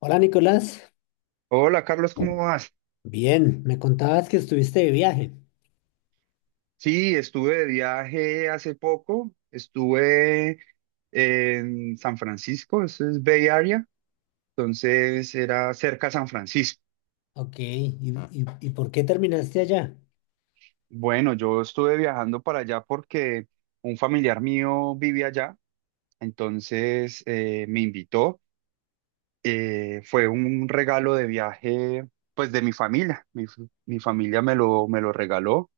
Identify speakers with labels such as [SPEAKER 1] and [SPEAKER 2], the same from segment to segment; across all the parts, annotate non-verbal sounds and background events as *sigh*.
[SPEAKER 1] Hola Nicolás,
[SPEAKER 2] Hola Carlos, ¿cómo vas?
[SPEAKER 1] bien, me contabas que estuviste de viaje.
[SPEAKER 2] Sí, estuve de viaje hace poco, estuve en San Francisco, eso es Bay Area, entonces era cerca a San Francisco.
[SPEAKER 1] Ok, ¿Y por qué terminaste allá?
[SPEAKER 2] Bueno, yo estuve viajando para allá porque un familiar mío vive allá, entonces me invitó, fue un regalo de viaje pues de mi familia, mi familia me lo regaló.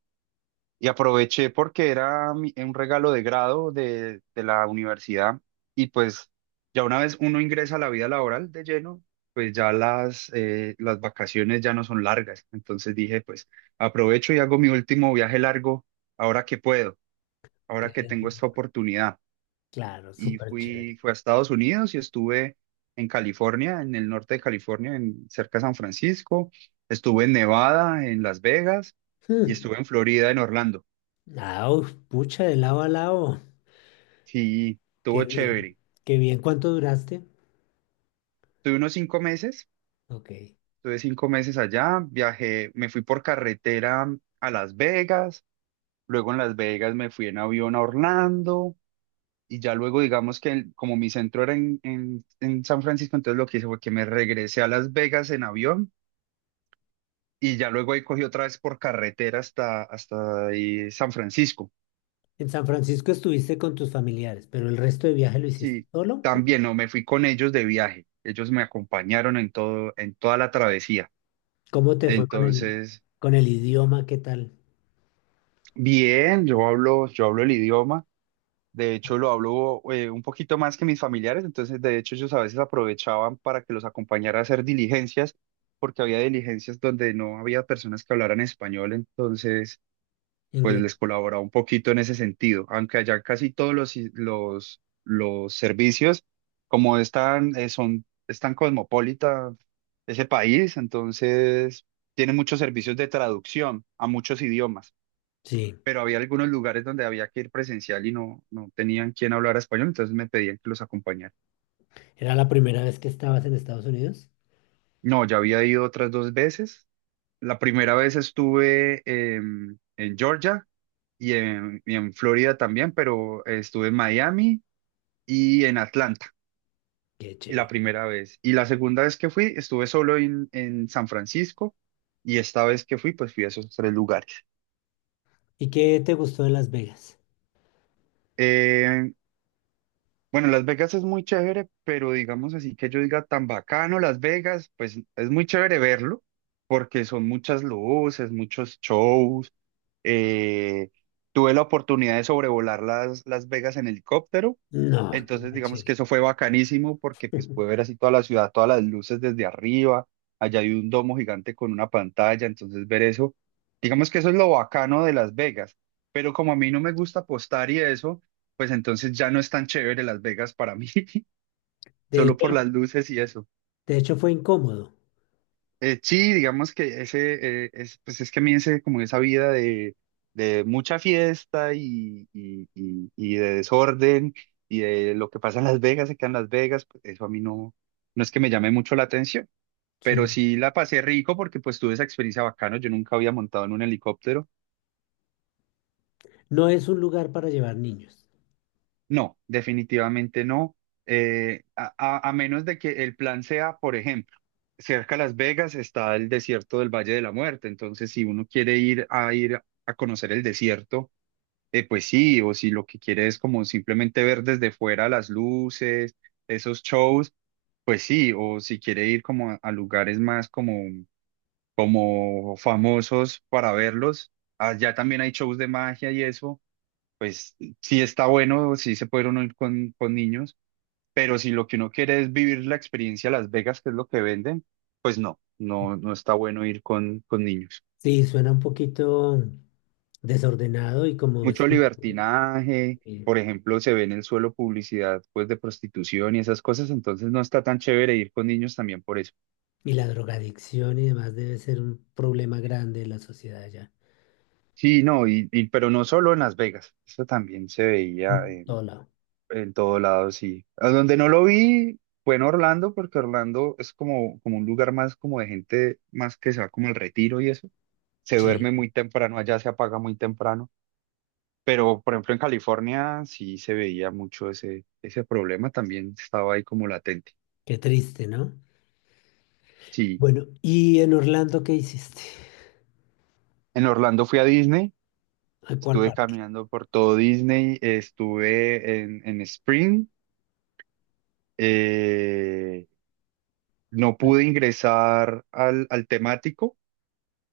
[SPEAKER 2] Y aproveché porque era un regalo de grado de la universidad, y pues ya una vez uno ingresa a la vida laboral de lleno, pues ya las vacaciones ya no son largas. Entonces dije, pues aprovecho y hago mi último viaje largo ahora que puedo,
[SPEAKER 1] Qué
[SPEAKER 2] ahora que tengo esta
[SPEAKER 1] rico.
[SPEAKER 2] oportunidad.
[SPEAKER 1] Claro,
[SPEAKER 2] Y
[SPEAKER 1] súper chévere.
[SPEAKER 2] fui a Estados Unidos y estuve en California, en el norte de California, cerca de San Francisco. Estuve en Nevada, en Las Vegas, y
[SPEAKER 1] Hmm.
[SPEAKER 2] estuve en Florida, en Orlando.
[SPEAKER 1] Ah, uf, pucha, de lado a lado.
[SPEAKER 2] Sí, estuvo
[SPEAKER 1] Qué bien,
[SPEAKER 2] chévere.
[SPEAKER 1] qué bien. ¿Cuánto duraste?
[SPEAKER 2] Tuve unos 5 meses,
[SPEAKER 1] Ok.
[SPEAKER 2] tuve 5 meses allá, viajé, me fui por carretera a Las Vegas, luego en Las Vegas me fui en avión a Orlando, y ya luego digamos que como mi centro era en San Francisco, entonces lo que hice fue que me regresé a Las Vegas en avión y ya luego ahí cogí otra vez por carretera hasta ahí San Francisco.
[SPEAKER 1] En San Francisco estuviste con tus familiares, pero el resto de viaje lo hiciste
[SPEAKER 2] Sí,
[SPEAKER 1] solo.
[SPEAKER 2] también no, me fui con ellos de viaje, ellos me acompañaron en todo, en toda la travesía.
[SPEAKER 1] ¿Cómo te fue
[SPEAKER 2] Entonces.
[SPEAKER 1] con el idioma? ¿Qué tal?
[SPEAKER 2] Bien, yo hablo el idioma, de hecho lo hablo un poquito más que mis familiares, entonces de hecho ellos a veces aprovechaban para que los acompañara a hacer diligencias, porque había diligencias donde no había personas que hablaran español, entonces pues
[SPEAKER 1] Inglés.
[SPEAKER 2] les colaboraba un poquito en ese sentido, aunque allá casi todos los servicios, como están, están cosmopolita ese país, entonces tienen muchos servicios de traducción a muchos idiomas,
[SPEAKER 1] Sí.
[SPEAKER 2] pero había algunos lugares donde había que ir presencial y no, no tenían quien hablar español, entonces me pedían que los acompañara.
[SPEAKER 1] ¿Era la primera vez que estabas en Estados Unidos?
[SPEAKER 2] No, ya había ido otras dos veces. La primera vez estuve en Georgia y en Florida también, pero estuve en Miami y en Atlanta,
[SPEAKER 1] Qué chévere.
[SPEAKER 2] la primera vez. Y la segunda vez que fui, estuve solo en San Francisco. Y esta vez que fui, pues fui a esos tres lugares.
[SPEAKER 1] ¿Y qué te gustó de Las Vegas?
[SPEAKER 2] Eh, Bueno, Las Vegas es muy chévere, pero digamos así que yo diga tan bacano Las Vegas, pues es muy chévere verlo, porque son muchas luces, muchos shows. eh, Tuve la oportunidad de sobrevolar Las Vegas en helicóptero,
[SPEAKER 1] No, qué
[SPEAKER 2] entonces
[SPEAKER 1] macho.
[SPEAKER 2] digamos que eso fue bacanísimo porque pues pude ver así toda la ciudad, todas las luces desde arriba. Allá hay un domo gigante con una pantalla, entonces ver eso, digamos que eso es lo bacano de Las Vegas, pero como a mí no me gusta apostar y eso, pues entonces ya no es tan chévere Las Vegas para mí, *laughs*
[SPEAKER 1] De
[SPEAKER 2] solo
[SPEAKER 1] hecho,
[SPEAKER 2] por las luces y eso.
[SPEAKER 1] de hecho fue incómodo,
[SPEAKER 2] Sí, digamos que ese, es, pues es que a mí ese, como esa vida de mucha fiesta y de desorden y de lo que pasa en Las Vegas, se queda en Las Vegas, pues eso a mí no, no es que me llame mucho la atención, pero
[SPEAKER 1] sí.
[SPEAKER 2] sí la pasé rico porque pues tuve esa experiencia bacano, yo nunca había montado en un helicóptero.
[SPEAKER 1] No es un lugar para llevar niños.
[SPEAKER 2] No, definitivamente no. A menos de que el plan sea, por ejemplo, cerca a Las Vegas está el desierto del Valle de la Muerte. Entonces, si uno quiere ir a conocer el desierto, pues sí, o si lo que quiere es como simplemente ver desde fuera las luces, esos shows, pues sí, o si quiere ir como a lugares más como, como famosos para verlos, allá también hay shows de magia y eso, pues sí está bueno, sí se puede uno ir con niños, pero si lo que uno quiere es vivir la experiencia Las Vegas, que es lo que venden, pues no, no, no está bueno ir con niños.
[SPEAKER 1] Sí, suena un poquito desordenado y como
[SPEAKER 2] Mucho
[SPEAKER 1] este,
[SPEAKER 2] libertinaje,
[SPEAKER 1] y,
[SPEAKER 2] por ejemplo, se ve en el suelo publicidad pues de prostitución y esas cosas, entonces no está tan chévere ir con niños también por eso.
[SPEAKER 1] y la drogadicción y demás debe ser un problema grande en la sociedad allá.
[SPEAKER 2] Sí, no, pero no solo en Las Vegas, eso también se veía,
[SPEAKER 1] En todo lado.
[SPEAKER 2] en todo lado, sí. A donde no lo vi fue en Orlando, porque Orlando es como, como un lugar más como de gente más que se va como al retiro y eso. Se duerme
[SPEAKER 1] Sí,
[SPEAKER 2] muy temprano, allá se apaga muy temprano. Pero, por ejemplo, en California sí se veía mucho ese problema, también estaba ahí como latente.
[SPEAKER 1] qué triste, ¿no?
[SPEAKER 2] Sí.
[SPEAKER 1] Bueno, ¿y en Orlando qué hiciste?
[SPEAKER 2] En Orlando fui a Disney,
[SPEAKER 1] ¿A cuál
[SPEAKER 2] estuve
[SPEAKER 1] parque?
[SPEAKER 2] caminando por todo Disney, estuve en Spring, eh, no pude ingresar al temático,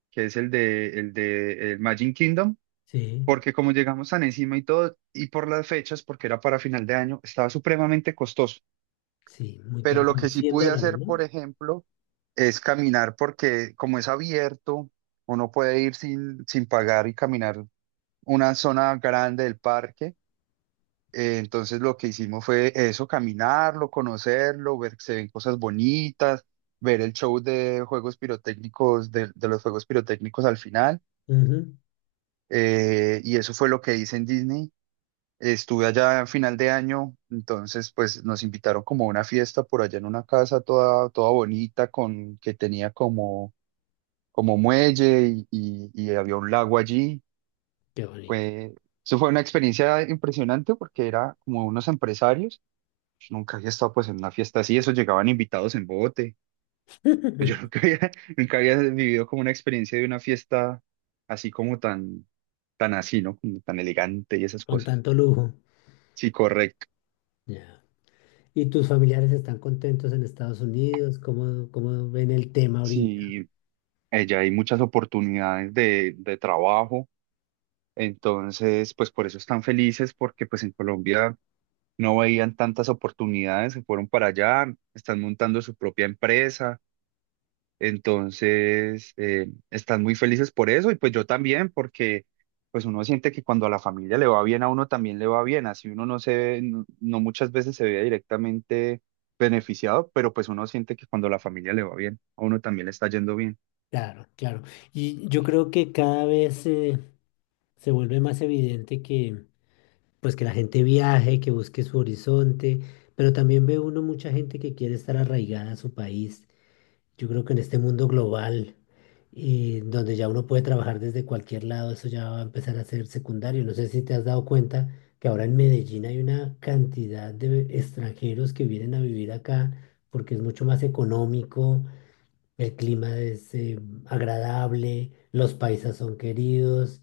[SPEAKER 2] que es el de el Magic Kingdom,
[SPEAKER 1] Sí,
[SPEAKER 2] porque como llegamos tan encima y todo, y por las fechas, porque era para final de año, estaba supremamente costoso.
[SPEAKER 1] sí, muy
[SPEAKER 2] Pero
[SPEAKER 1] caro,
[SPEAKER 2] lo
[SPEAKER 1] como
[SPEAKER 2] que sí
[SPEAKER 1] cien
[SPEAKER 2] pude
[SPEAKER 1] dólares,
[SPEAKER 2] hacer,
[SPEAKER 1] ¿no?
[SPEAKER 2] por ejemplo, es caminar, porque como es abierto, uno puede ir sin pagar y caminar una zona grande del parque. Entonces lo que hicimos fue eso, caminarlo, conocerlo, ver que se ven cosas bonitas, ver el show de juegos pirotécnicos, de los juegos pirotécnicos al final.
[SPEAKER 1] Ujú.
[SPEAKER 2] Y eso fue lo que hice en Disney. Estuve allá a final de año, entonces pues nos invitaron como a una fiesta por allá en una casa toda, toda bonita con que tenía como, como muelle y había un lago allí.
[SPEAKER 1] Qué bonito.
[SPEAKER 2] Fue, Eso fue una experiencia impresionante porque era como unos empresarios. Nunca había estado pues en una fiesta así, eso llegaban invitados en bote. Pues yo
[SPEAKER 1] *laughs*
[SPEAKER 2] nunca había, *laughs* nunca había vivido como una experiencia de una fiesta así como tan, tan así, ¿no? Como tan elegante y esas
[SPEAKER 1] Con
[SPEAKER 2] cosas.
[SPEAKER 1] tanto lujo.
[SPEAKER 2] Sí, correcto.
[SPEAKER 1] Ya. ¿Y tus familiares están contentos en Estados Unidos? ¿Cómo ven el tema ahorita?
[SPEAKER 2] Sí, ella hay muchas oportunidades de trabajo, entonces, pues por eso están felices, porque pues en Colombia no veían tantas oportunidades, se fueron para allá, están montando su propia empresa, entonces están muy felices por eso, y pues yo también, porque pues uno siente que cuando a la familia le va bien, a uno también le va bien, así uno no se ve, no no muchas veces se ve directamente beneficiado, pero pues uno siente que cuando a la familia le va bien, a uno también le está yendo bien.
[SPEAKER 1] Claro, claro. Y yo creo que cada vez se vuelve más evidente que, pues, que la gente viaje, que busque su horizonte, pero también ve uno mucha gente que quiere estar arraigada a su país. Yo creo que en este mundo global, y donde ya uno puede trabajar desde cualquier lado, eso ya va a empezar a ser secundario. No sé si te has dado cuenta que ahora en Medellín hay una cantidad de extranjeros que vienen a vivir acá porque es mucho más económico, el clima es agradable, los paisas son queridos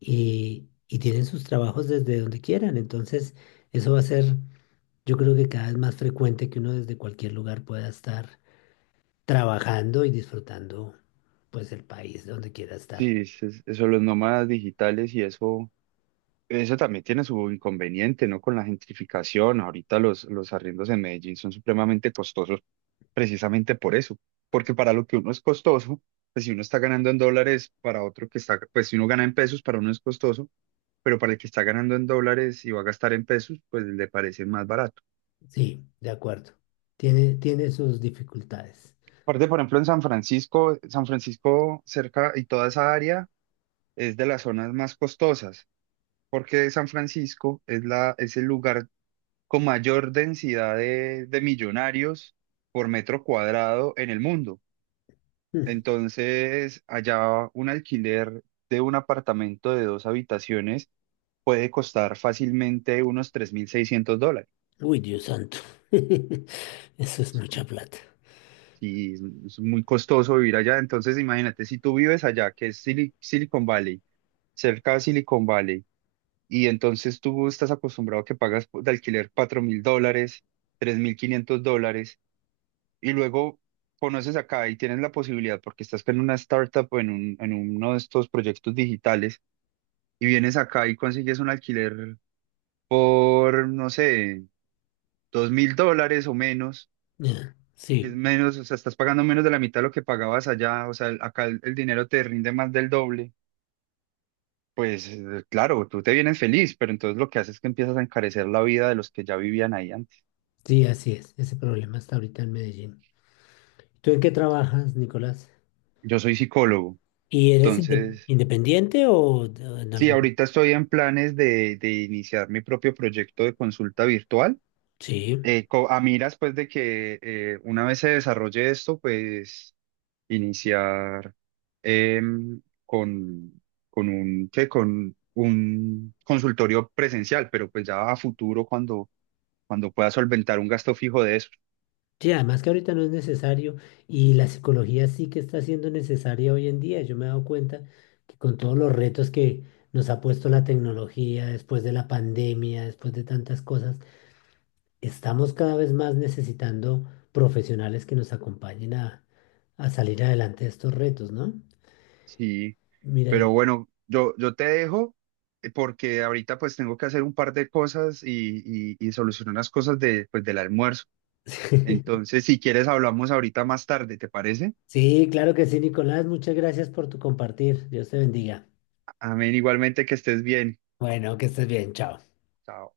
[SPEAKER 1] y tienen sus trabajos desde donde quieran. Entonces, eso va a ser, yo creo que cada vez más frecuente que uno desde cualquier lugar pueda estar trabajando y disfrutando pues el país donde quiera estar.
[SPEAKER 2] Sí, eso, los nómadas digitales y eso también tiene su inconveniente, ¿no? Con la gentrificación, ahorita los arriendos en Medellín son supremamente costosos precisamente por eso, porque para lo que uno es costoso, pues si uno está ganando en dólares, para otro que está, pues si uno gana en pesos, para uno es costoso, pero para el que está ganando en dólares y va a gastar en pesos, pues le parece más barato.
[SPEAKER 1] Sí, de acuerdo. Tiene sus dificultades.
[SPEAKER 2] Aparte, por ejemplo, en San Francisco, San Francisco cerca y toda esa área es de las zonas más costosas, porque San Francisco es el lugar con mayor densidad de millonarios por metro cuadrado en el mundo.
[SPEAKER 1] Mm.
[SPEAKER 2] Entonces, allá un alquiler de un apartamento de dos habitaciones puede costar fácilmente unos $3,600.
[SPEAKER 1] Uy, Dios santo. *laughs* Eso es mucha plata.
[SPEAKER 2] Y es muy costoso vivir allá. Entonces, imagínate, si tú vives allá, que es Silicon Valley, cerca de Silicon Valley, y entonces tú estás acostumbrado a que pagas de alquiler $4,000, $3,500, y luego conoces acá y tienes la posibilidad, porque estás en una startup o en en uno de estos proyectos digitales, y vienes acá y consigues un alquiler por, no sé, $2,000 o menos,
[SPEAKER 1] Ya,
[SPEAKER 2] que es
[SPEAKER 1] sí,
[SPEAKER 2] menos, o sea, estás pagando menos de la mitad de lo que pagabas allá, o sea, acá el dinero te rinde más del doble. Pues claro, tú te vienes feliz, pero entonces lo que haces es que empiezas a encarecer la vida de los que ya vivían ahí antes.
[SPEAKER 1] sí, así es. Ese problema está ahorita en Medellín. ¿Tú en qué trabajas, Nicolás?
[SPEAKER 2] Yo soy psicólogo,
[SPEAKER 1] ¿Y eres
[SPEAKER 2] entonces,
[SPEAKER 1] independiente o de- en
[SPEAKER 2] sí,
[SPEAKER 1] algún...?
[SPEAKER 2] ahorita estoy en planes de iniciar mi propio proyecto de consulta virtual.
[SPEAKER 1] Sí.
[SPEAKER 2] A miras, pues, de que una vez se desarrolle esto, pues, iniciar em, con, ¿qué? Con un consultorio presencial, pero pues ya a futuro cuando, pueda solventar un gasto fijo de eso.
[SPEAKER 1] Sí, además que ahorita no es necesario y la psicología sí que está siendo necesaria hoy en día. Yo me he dado cuenta que con todos los retos que nos ha puesto la tecnología después de la pandemia, después de tantas cosas, estamos cada vez más necesitando profesionales que nos acompañen a salir adelante de estos retos, ¿no?
[SPEAKER 2] Sí.
[SPEAKER 1] Mira,
[SPEAKER 2] Pero
[SPEAKER 1] yo-
[SPEAKER 2] bueno, yo te dejo, porque ahorita pues tengo que hacer un par de cosas y solucionar las cosas de, pues, del almuerzo.
[SPEAKER 1] *laughs*
[SPEAKER 2] Entonces, si quieres, hablamos ahorita más tarde, ¿te parece?
[SPEAKER 1] sí, claro que sí, Nicolás, muchas gracias por tu compartir. Dios te bendiga.
[SPEAKER 2] Amén, igualmente que estés bien.
[SPEAKER 1] Bueno, que estés bien, chao.
[SPEAKER 2] Chao.